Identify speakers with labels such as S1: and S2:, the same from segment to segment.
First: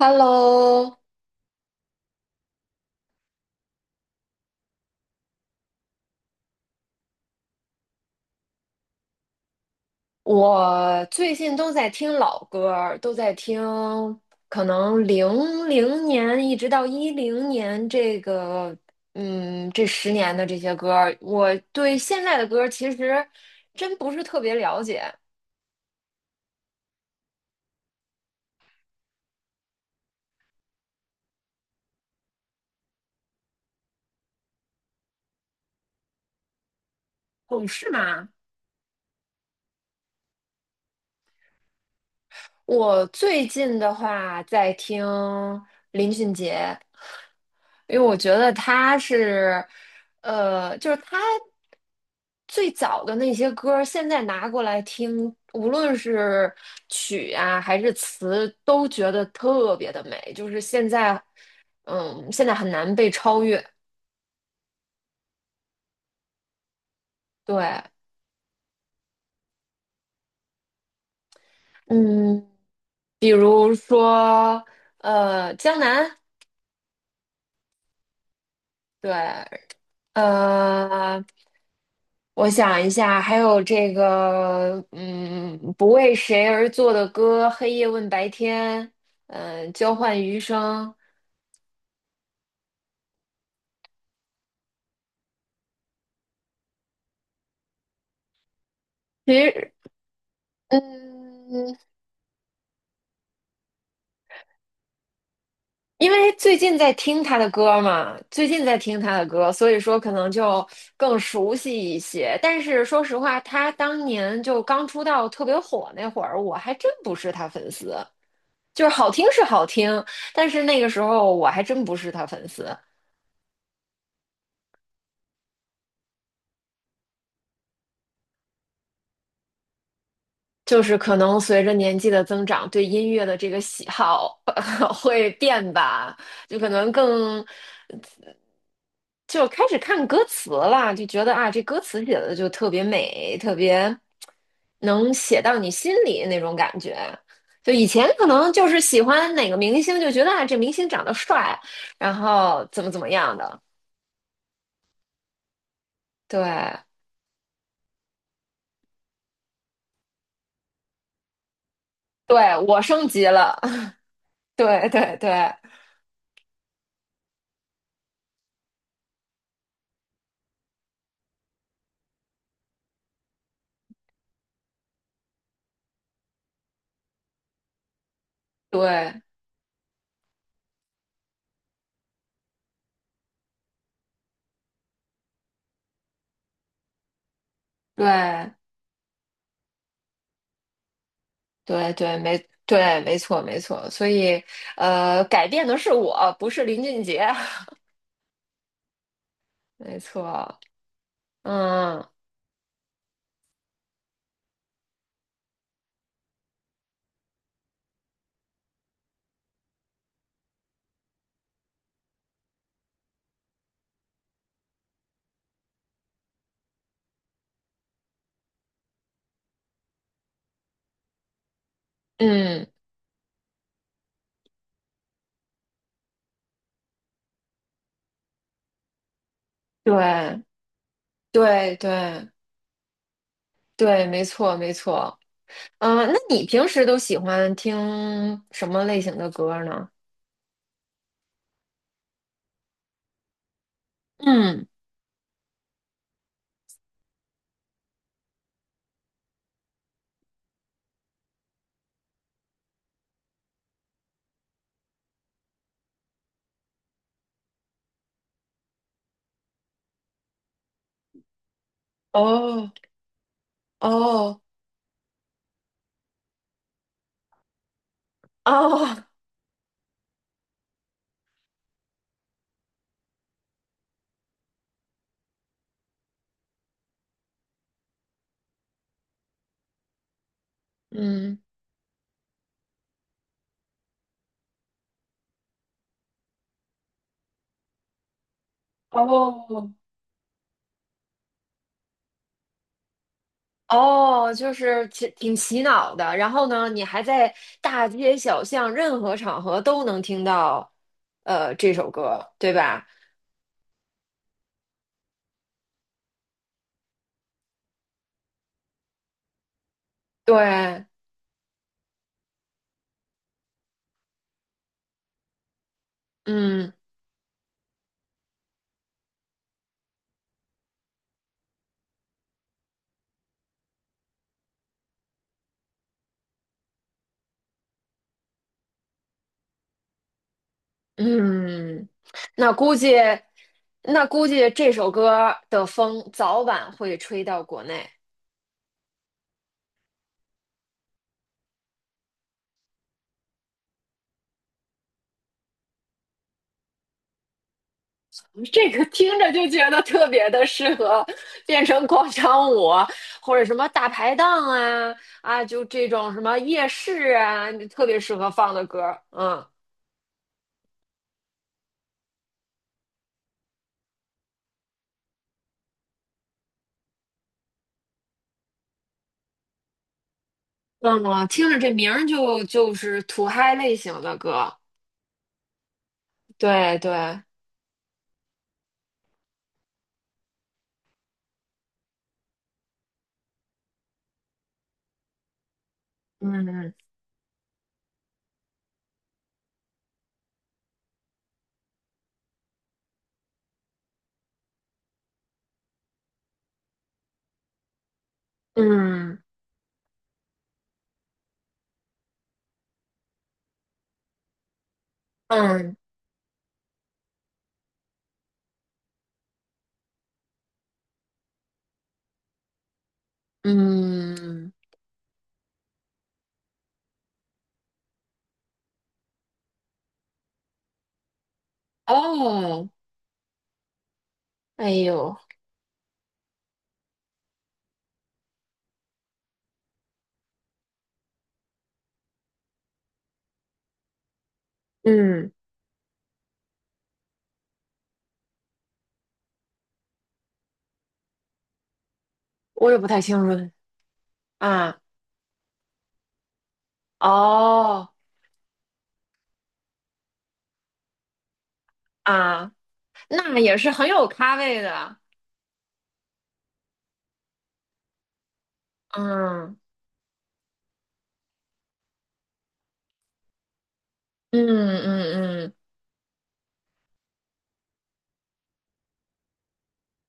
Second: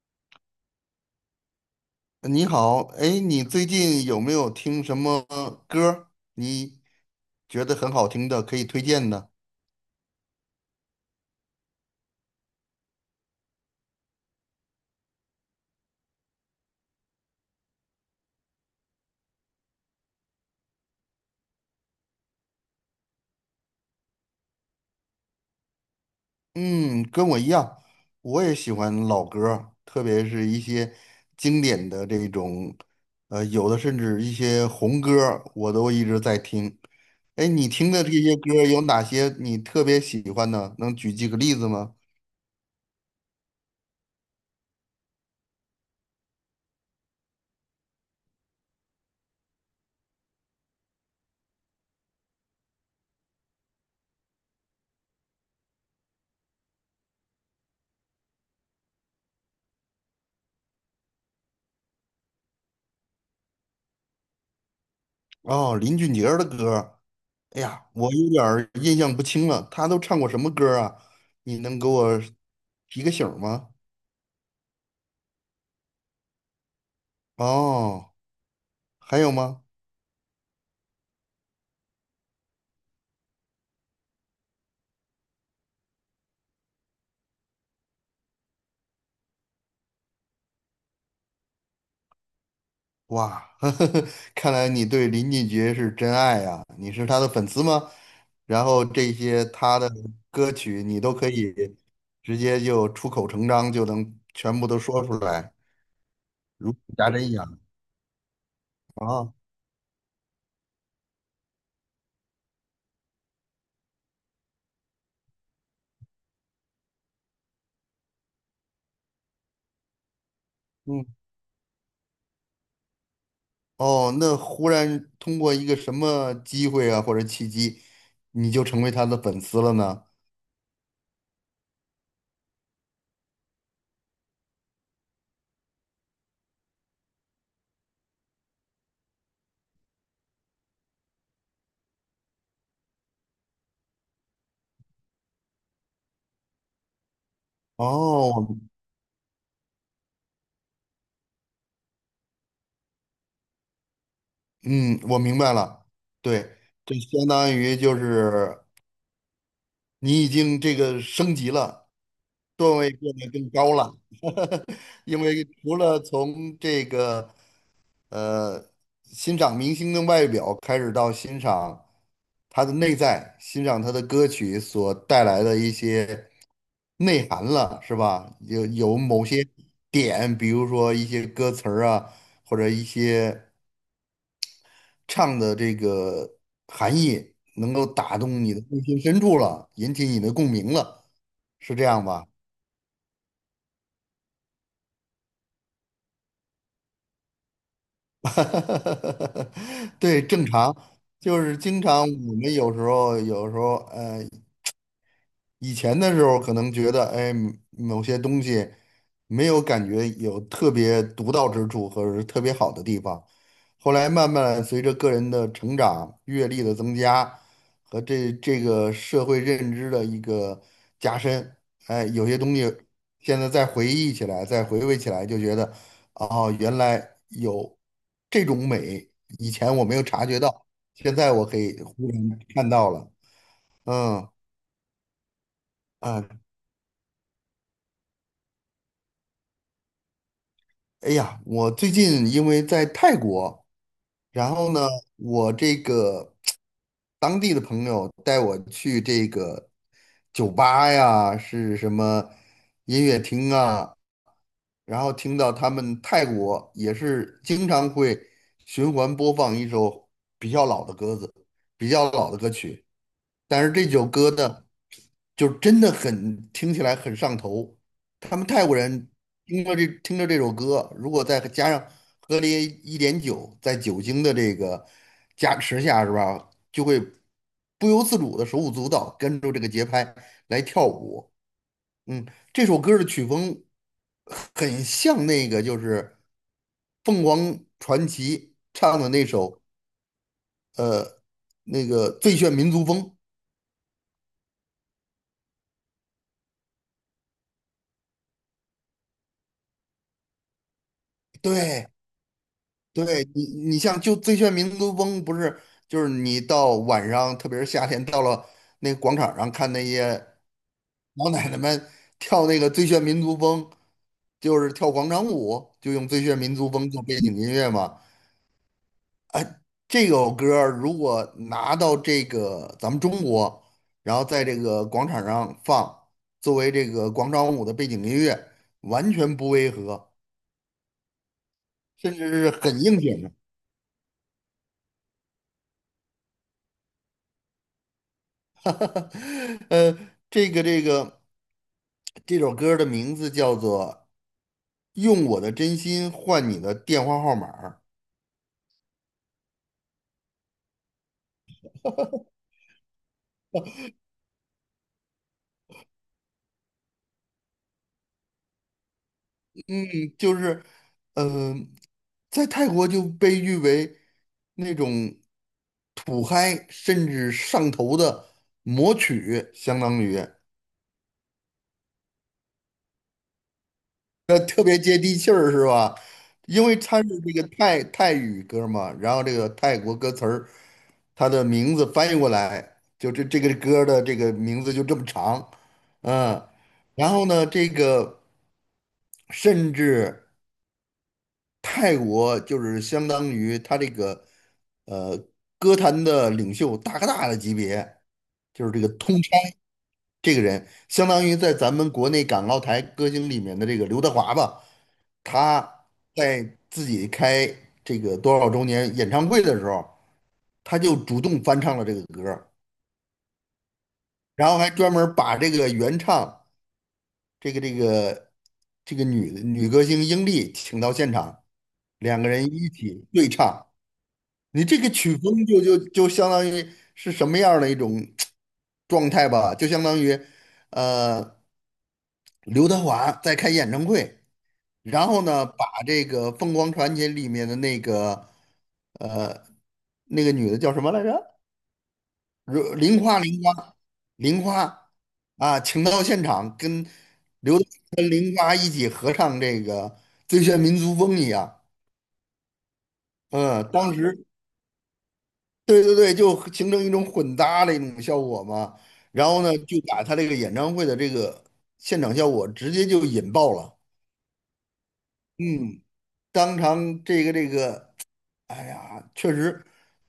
S1: Hello，
S2: 你好，哎，你最近有没有听什么歌儿你觉得很好听的，可以推荐的？
S1: 我最近都在听老歌儿，都在听可能00年一直到10年这个，嗯，这十年的这些歌儿，我对现在的歌儿其实真不是特别了解。
S2: 嗯，跟我一样，我也喜欢老歌儿特别是一些经典的这种，有的甚至一些红歌儿我都一直在听。哎，
S1: 哦，
S2: 你
S1: 是
S2: 听的这
S1: 吗？
S2: 些歌儿有哪些你特别喜欢的，能举几个例子吗？
S1: 我最近的话在听林俊杰，因为我觉得他是，就是他最早的那些歌儿现在拿过来听，无论是曲啊还是词，都觉得特别的美。就是现在，嗯，现在很难被超越。
S2: 哦，林俊杰儿的歌儿哎
S1: 对，
S2: 呀，我有点儿印象不清了，他都唱过什么歌啊？你能给我
S1: 嗯，
S2: 提个醒
S1: 比
S2: 儿吗？
S1: 如说，江南，
S2: 哦，还有吗？
S1: 对，呃，我想一下，还有这个，嗯，不为谁而作的歌，黑夜问白天，嗯，交换余生。
S2: 哇，呵呵看来你对林俊杰是真爱呀、你是他的粉丝吗？然后这
S1: 其
S2: 些
S1: 实，
S2: 他的歌
S1: 嗯，
S2: 曲你都可以直接就出口成章，就能全部都说出来，
S1: 因为最
S2: 如
S1: 近
S2: 数
S1: 在
S2: 家
S1: 听
S2: 珍一
S1: 他的
S2: 样
S1: 歌嘛，最近在听他的
S2: 啊。
S1: 歌，所以说可能就更熟悉一些。但是说实话，他当年就刚出道特别火那会儿，我还真不是他粉丝。就是好听是好听，但是那个时
S2: 嗯，
S1: 候我还真不是他粉丝。
S2: 哦，那忽然通过一个什么机会啊或者契机，你就成为他的粉丝了呢？
S1: 就是可能随着年纪的增长，对音乐的这个喜好 会变吧，就可能更就开始看歌词了，就觉得啊，这歌词写的就特别美，特别能写到你心里那种感觉。就以前可能
S2: 哦，
S1: 就是喜欢哪个明星，就觉得啊，这明星长得帅，然后怎么怎么样的。
S2: 嗯，我明白了，
S1: 对，
S2: 对，这相当于就是你已经这个升级了，
S1: 对，
S2: 段
S1: 我
S2: 位
S1: 升
S2: 变
S1: 级
S2: 得更
S1: 了，
S2: 高了，
S1: 对 对
S2: 因
S1: 对
S2: 为除了从这个呃欣赏明星的外表开始，到欣赏他的内在，欣赏他的歌曲所带来的一些内涵了，是吧？有
S1: 对
S2: 某些点，比如说一些歌词儿啊，或者一些。唱的这个含义能够打动你
S1: 对。
S2: 的内心深处了，引起你的共鸣了，是这
S1: 对
S2: 样
S1: 对，
S2: 吧？
S1: 没对，没错没错，所以改变的是我，不是林俊杰，没
S2: 对，正
S1: 错，
S2: 常，就是经常
S1: 嗯
S2: 我们有时候以前的时候可能觉得，哎，某些东西没有感觉有特别独到之处或者是特别好的地方，后来慢慢随着个人的成长、阅历的增加和这个社会认知的一个加深，哎，有些东西
S1: 嗯，
S2: 现在再回忆起来、再回味起来，就觉得，哦，原来有这种美，以前我没有察觉
S1: 对
S2: 到，现在我可
S1: 对
S2: 以忽
S1: 对
S2: 然看到了，
S1: 对，没
S2: 嗯。
S1: 错没错，嗯、那
S2: 啊，
S1: 你平时都喜欢听什么类型的歌呢？
S2: 哎呀，我最近因为在泰国，然
S1: 嗯，
S2: 后呢，我这个当地的朋友带我去这个酒吧呀，是什么音乐厅啊，然后听到他们泰国也是经常会循环播放一首比较老的歌子，比较老的歌
S1: 哦
S2: 曲。但是这首歌
S1: 哦
S2: 呢，就真的很听起来很上头。他们泰国
S1: 哦，
S2: 人听着这首歌，如果再加上喝了一点酒，在酒精的这个加持下，是吧，就会不由自主的手舞足蹈，跟着这个节拍来跳舞。
S1: 嗯
S2: 嗯，这首歌的曲风很像那个就是凤凰传奇唱的那首
S1: 哦。
S2: 那个《最炫民族风》。
S1: 哦，就是挺洗脑的，然后呢，你还在大街小巷、任何场合都能听到，这
S2: 对，
S1: 首歌，对吧？
S2: 对你，你像就《最炫民族风》，不是就是你到晚上，特别是夏天，到了那个广场上看那些
S1: 对，
S2: 老奶奶们跳那个《最炫民族风》，就是跳广场舞，就用《最炫民族
S1: 嗯
S2: 风》做背景音乐嘛。这首歌儿如果拿到这个咱们中国，然后在这个广场上放，作为这个广场舞的背景音乐，完全不违和，
S1: 嗯，
S2: 甚至是
S1: 那估
S2: 很
S1: 计，
S2: 应景的。
S1: 那估计这首歌的风早晚会吹到国内。
S2: 呃，这个这首歌的名字叫做《用我的真心换你的电话号码儿
S1: 这个听着就觉得特别的适合变成广场舞，或者什么大排档啊，就这种什么夜市啊，特别适合放的歌儿，嗯。
S2: 嗯，就是，呃，在泰国就被誉为那种土嗨甚至上头的魔曲，相当于。
S1: 嗯，我听着这名儿就是土嗨类型的
S2: 那
S1: 歌，
S2: 特别接地气儿是吧？因为
S1: 对
S2: 它是
S1: 对，
S2: 这个泰语歌嘛，然后这个泰国歌词儿，它的名字翻译过来，这个歌的这个名字就这么长，嗯，
S1: 嗯
S2: 然后呢，这个甚至泰国就是相当于他这个呃歌坛的领袖大哥大的级别，就是这个通。
S1: 嗯
S2: 这个人相当于在咱们国内港澳台歌星里面的这个刘德华吧，他
S1: 嗯
S2: 在自己开这个多少周年演唱会的时候，他就主动翻唱了这个歌儿然
S1: 嗯，
S2: 后还专门儿把这个原唱这个这个这个女歌星英丽请到现场，两个人
S1: 哦，
S2: 一起对唱。你
S1: 哎
S2: 这个
S1: 呦，
S2: 曲风就相当于是什么样儿的一种状态吧？就相当于，呃。刘德华在开演唱会，然后
S1: 嗯，
S2: 呢，把这个《凤凰传奇》里面的那个呃那个女的叫什么来着？
S1: 我
S2: 如
S1: 也不太
S2: 玲
S1: 清
S2: 花，玲
S1: 楚
S2: 花，玲
S1: 啊，
S2: 花啊，请到现场跟刘德华
S1: 哦
S2: 跟玲花一起合唱这个《最炫民族风》一样。
S1: 啊，那也
S2: 嗯，
S1: 是很
S2: 当
S1: 有
S2: 时
S1: 咖位的，
S2: 对对对，就形成一种混搭的一种效果嘛。然后呢，
S1: 嗯
S2: 就把他这个演唱会的这个现场效果直接就引爆了。
S1: 嗯嗯嗯，
S2: 嗯，当场这个，哎呀，确实，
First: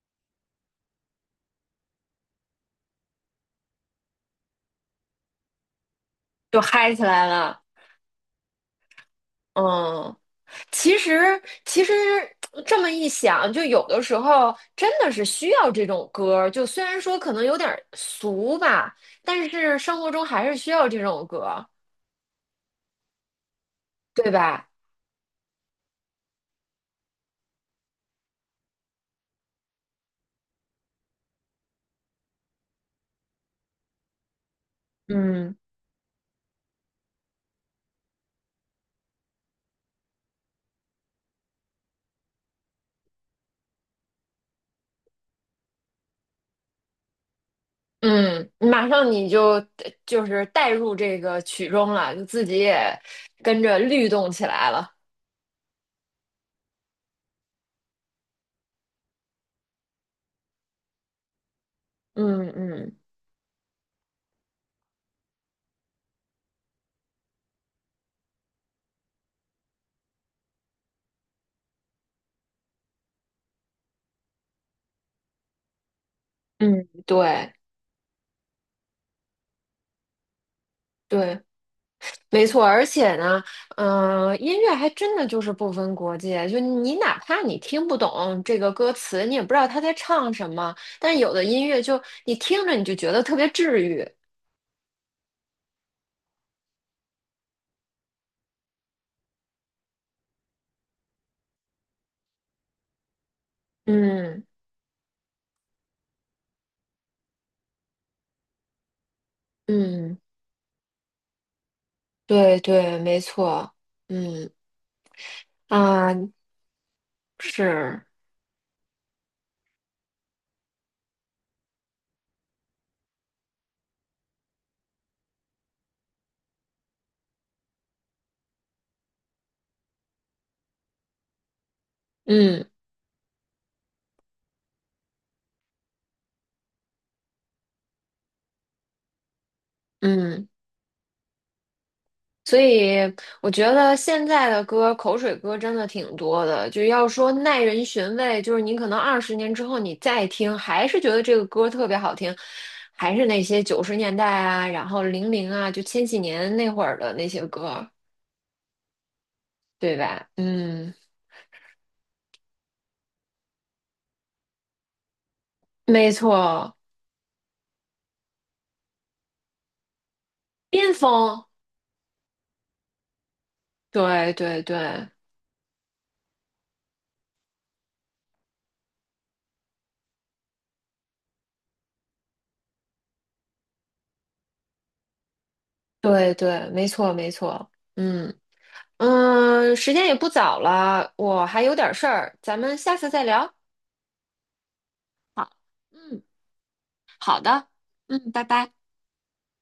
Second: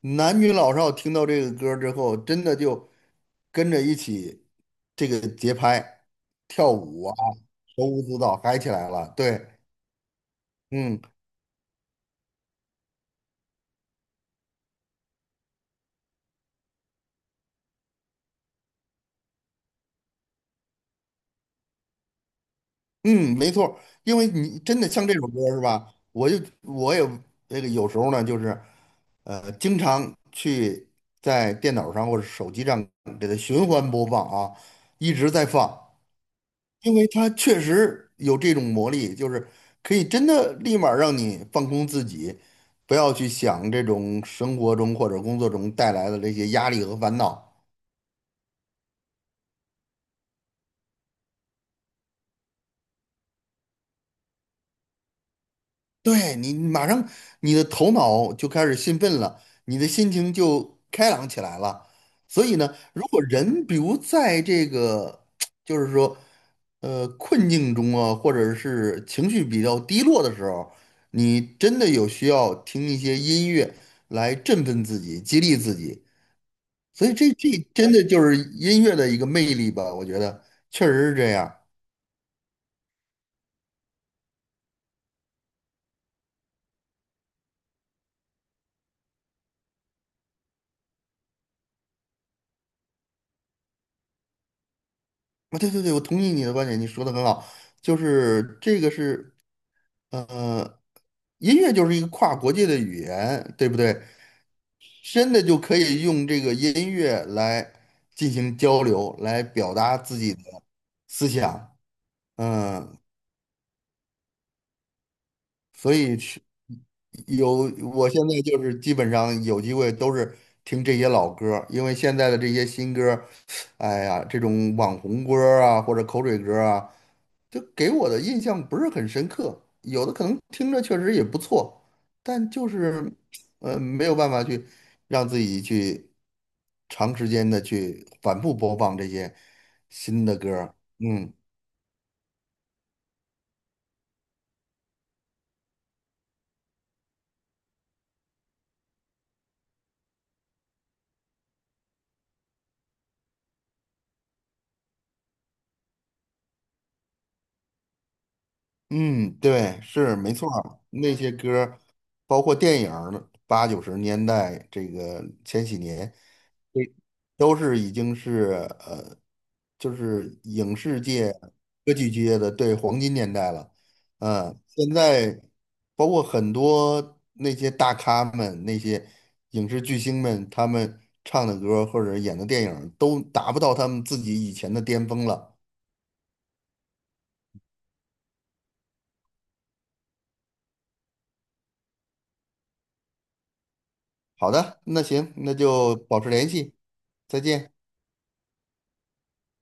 S2: 男女老少听到这个歌儿之后，真的就跟着一起这个节拍
S1: 就
S2: 跳
S1: 嗨起
S2: 舞啊，
S1: 来了，
S2: 手舞足蹈嗨起来了。对，
S1: 嗯。其
S2: 嗯
S1: 实，其实这么一想，就有的时候真的是需要这种歌儿。就虽然说可能有点儿俗吧，但是生活中还是需要这种歌儿，
S2: 嗯，没错儿因为
S1: 对
S2: 你
S1: 吧？
S2: 真的像这首歌儿是吧？我也这个有时候呢，就是经常去在电脑上或者手机上给它循环播放啊，一直在
S1: 嗯，
S2: 放。因为它确实有这种魔力，就是可以真的立马让你放空自己，不要去想这种生活中或者工作中带来的这些压力和烦恼。
S1: 嗯，马上你就是带入这个曲中了，就自己也跟着律动起来了。
S2: 对你马上你的头脑就开始兴奋了，你的心情就开朗起来了。所
S1: 嗯
S2: 以呢，
S1: 嗯
S2: 如果人比如在这个 就是说困境中啊，或者是情绪比较低落的时候，你真的有需要听一些音乐来振奋自己、激励自己。
S1: 嗯，
S2: 所以这
S1: 对
S2: 真的就是音乐的一个魅力吧，我觉得确实是这
S1: 对。
S2: 样。
S1: 没错，而且呢，嗯、音乐还真的就是不分国界，就你哪怕你听不懂这个歌词，你也不知道他在唱什么，但有的音乐就你听着你就觉得特别治愈。
S2: 啊，对对对，我同意你的观点，你说的很好，就是这个是。呃，音乐就是一个跨国界的语言，对不对？
S1: 嗯
S2: 真的就可以用这个音乐来进行交流，来表达
S1: 嗯，
S2: 自己的思想。
S1: 对
S2: 嗯，
S1: 对，没错，嗯
S2: 所
S1: 啊，
S2: 以是有，
S1: 是，
S2: 我现在就是基本上有机会都是听这些老歌儿因为现在的这些新歌儿，哎呀，这种网红歌儿啊或者口水歌儿啊，就给我的印象不是很深刻，有的可能听着确实也不错，但就
S1: 嗯
S2: 是没有办法去让自己去长时间的去反复播放这些新的
S1: 嗯。
S2: 歌儿。嗯
S1: 所以我觉得现在的歌，口水歌真的挺多的。就要说耐人寻味，就是你可能20年之后你再听，还是觉得这个歌特别好听，还是那些90年代啊，然后零零啊，就千禧年那会儿的那些歌，
S2: 嗯，对，
S1: 对
S2: 是
S1: 吧？
S2: 没错儿
S1: 嗯，
S2: 那些歌儿包括电影儿八九十年代这个千禧年，
S1: 没错，
S2: 对，都是已经是呃，就是影
S1: 巅
S2: 视界、
S1: 峰，
S2: 歌剧界的对黄金年代了。
S1: 对
S2: 嗯，
S1: 对
S2: 现
S1: 对
S2: 在包括很多那些大咖们、那些影视巨星们，他们唱的歌或者演的电影都达不到他们自己以前的巅峰了。
S1: 对对，没错没错，嗯嗯，时间也不早了，我还有点事儿，咱们下次再聊。
S2: 好的，那行，
S1: 好，
S2: 那就保
S1: 嗯。
S2: 持联系，
S1: 好
S2: 再
S1: 的，
S2: 见。
S1: 嗯，拜拜。